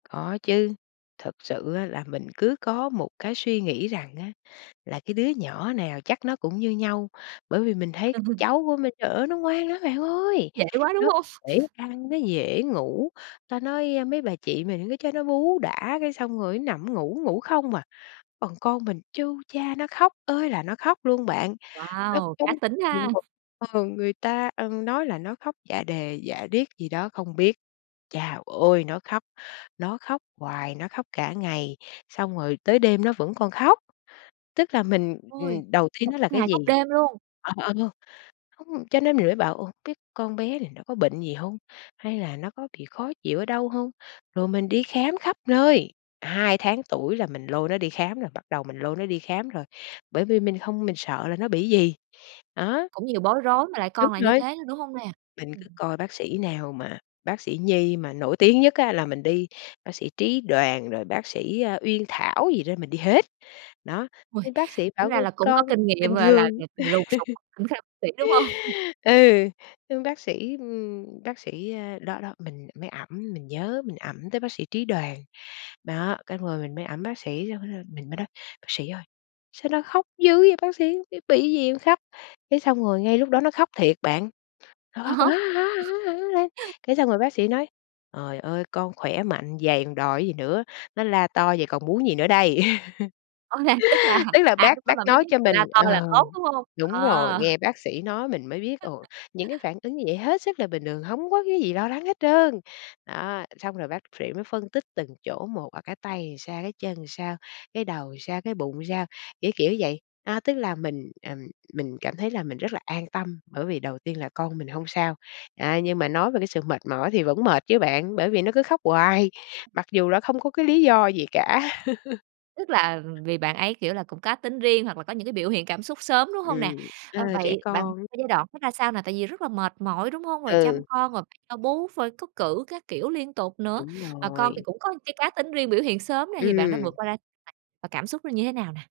Có chứ, thật sự á là mình cứ có một cái suy nghĩ rằng á là cái đứa nhỏ nào chắc nó cũng như nhau, bởi vì mình thấy Ừm hưm. cháu của mình, trời ơi nó ngoan lắm bạn ơi! Dễ quá, đúng Nó hông? dễ ăn, nó dễ ngủ, ta nói, ơ, mấy bà chị mình cứ cho nó bú đã cái xong rồi nó nằm ngủ, ngủ không à. Còn con mình chu cha nó khóc ơi là nó khóc luôn bạn, nó Wow, cá tính ha. [unintelligible] ờ, người ta, ừm, nói là nó khóc dạ đề dạ điếc gì đó không biết. Chao ôi, nó khóc, nó khóc hoài, nó khóc cả ngày, xong rồi tới đêm nó vẫn còn khóc, tức là mình, Ôi, ừm, đầu tiên còn nó là khóc cái ngày, gì? khóc đêm luôn. Ờ, ờ, không, cho nên mình Ừm. mới bảo: "Ồ, biết con bé này nó có bệnh gì hông? Hay là nó có bị khó chịu ở đâu hông?" Rồi mình đi khám khắp nơi, 2 tháng tuổi là mình lôi nó đi khám rồi, bắt đầu mình lôi nó đi khám rồi, bởi vì mình hông mình sợ là nó bị gì, đó. Cũng nhiều bối rối mà lại Đúng con lại như rồi, thế, đúng hông nè? mình cứ Ừm. coi bác sĩ nào mà bác sĩ nhi mà nổi tiếng nhất á là mình đi, bác sĩ Trí Đoàn rồi bác sĩ, a, Uyên Thảo gì đó mình đi hết, đó, Ôi, nhưng bác sĩ bảo, tính ra ơ, là cũng có con kinh bình nghiệm, gọi thường. là, [unintelligible] lùng sục [unintelligible] đúng hông? Ừ, xong bác sĩ, ừm, bác sĩ ờ, đó đó, mình mới ẵm, mình nhớ mình ẵm tới bác sĩ Trí Đoàn. Đó, cái rồi mình mới ẵm bác sĩ [unintelligible] mình mới nói: "Bác sĩ ơi, sao nó khóc dữ vậy bác sĩ? Cái bị gì khóc?" Cái xong rồi ngay lúc đó nó khóc thiệt bạn, nó À khóc: há. "Á, á, á, á" lên, cái xong rồi bác sĩ nói: "Trời ơi con khỏe mạnh vầy còn đòi gì nữa, nó la to vậy còn muốn gì nữa đây?" Rõ ràng, tức là, Tức là à, bác lúc đó bác bạn mới nói biết cho mình la to là ờ, tốt, đúng hông? đúng rồi, Ờ. nghe bác sĩ nói mình mới biết, ồ, [unintelligible] những cái phản ứng như vậy hết sức là bình thường, hông có cái gì lo lắng hết trơn. Đó, xong rồi bác phệ mới phân tích từng chỗ một, ở cái tay thì sao, cái chân sao, cái đầu sao, cái bụng sao, kiểu, kiểu vậy, a, tức là mình, ừm, mình cảm thấy là mình rất là an tâm, bởi vì đầu tiên là con mình hông sao. À, nhưng mà nói về cái sự mệt mỏi thì vẫn mệt chứ bạn, bởi vì nó cứ khóc hoài, mặc dù là không có cái lý do gì cả. Tức là vì bạn ấy, kiểu, là cũng cá tính riêng hoặc là có những cái biểu hiện cảm xúc sớm, đúng hông nè? Ừm, ơ, Ờ, trẻ vậy bạn con. ơ, giai đoạn đó ra sao nè, tại vì rất là mệt mỏi, đúng hông? Rồi chăm Ừ. con rồi bạn cho bú phơi cắt cử các kiểu liên tục nữa, Đúng mà con thì rồi. cũng có cái cá tính riêng biểu hiện sớm này thì bạn đã Ừm. vượt qua [unintelligible] và cảm xúc nó như thế nào nè?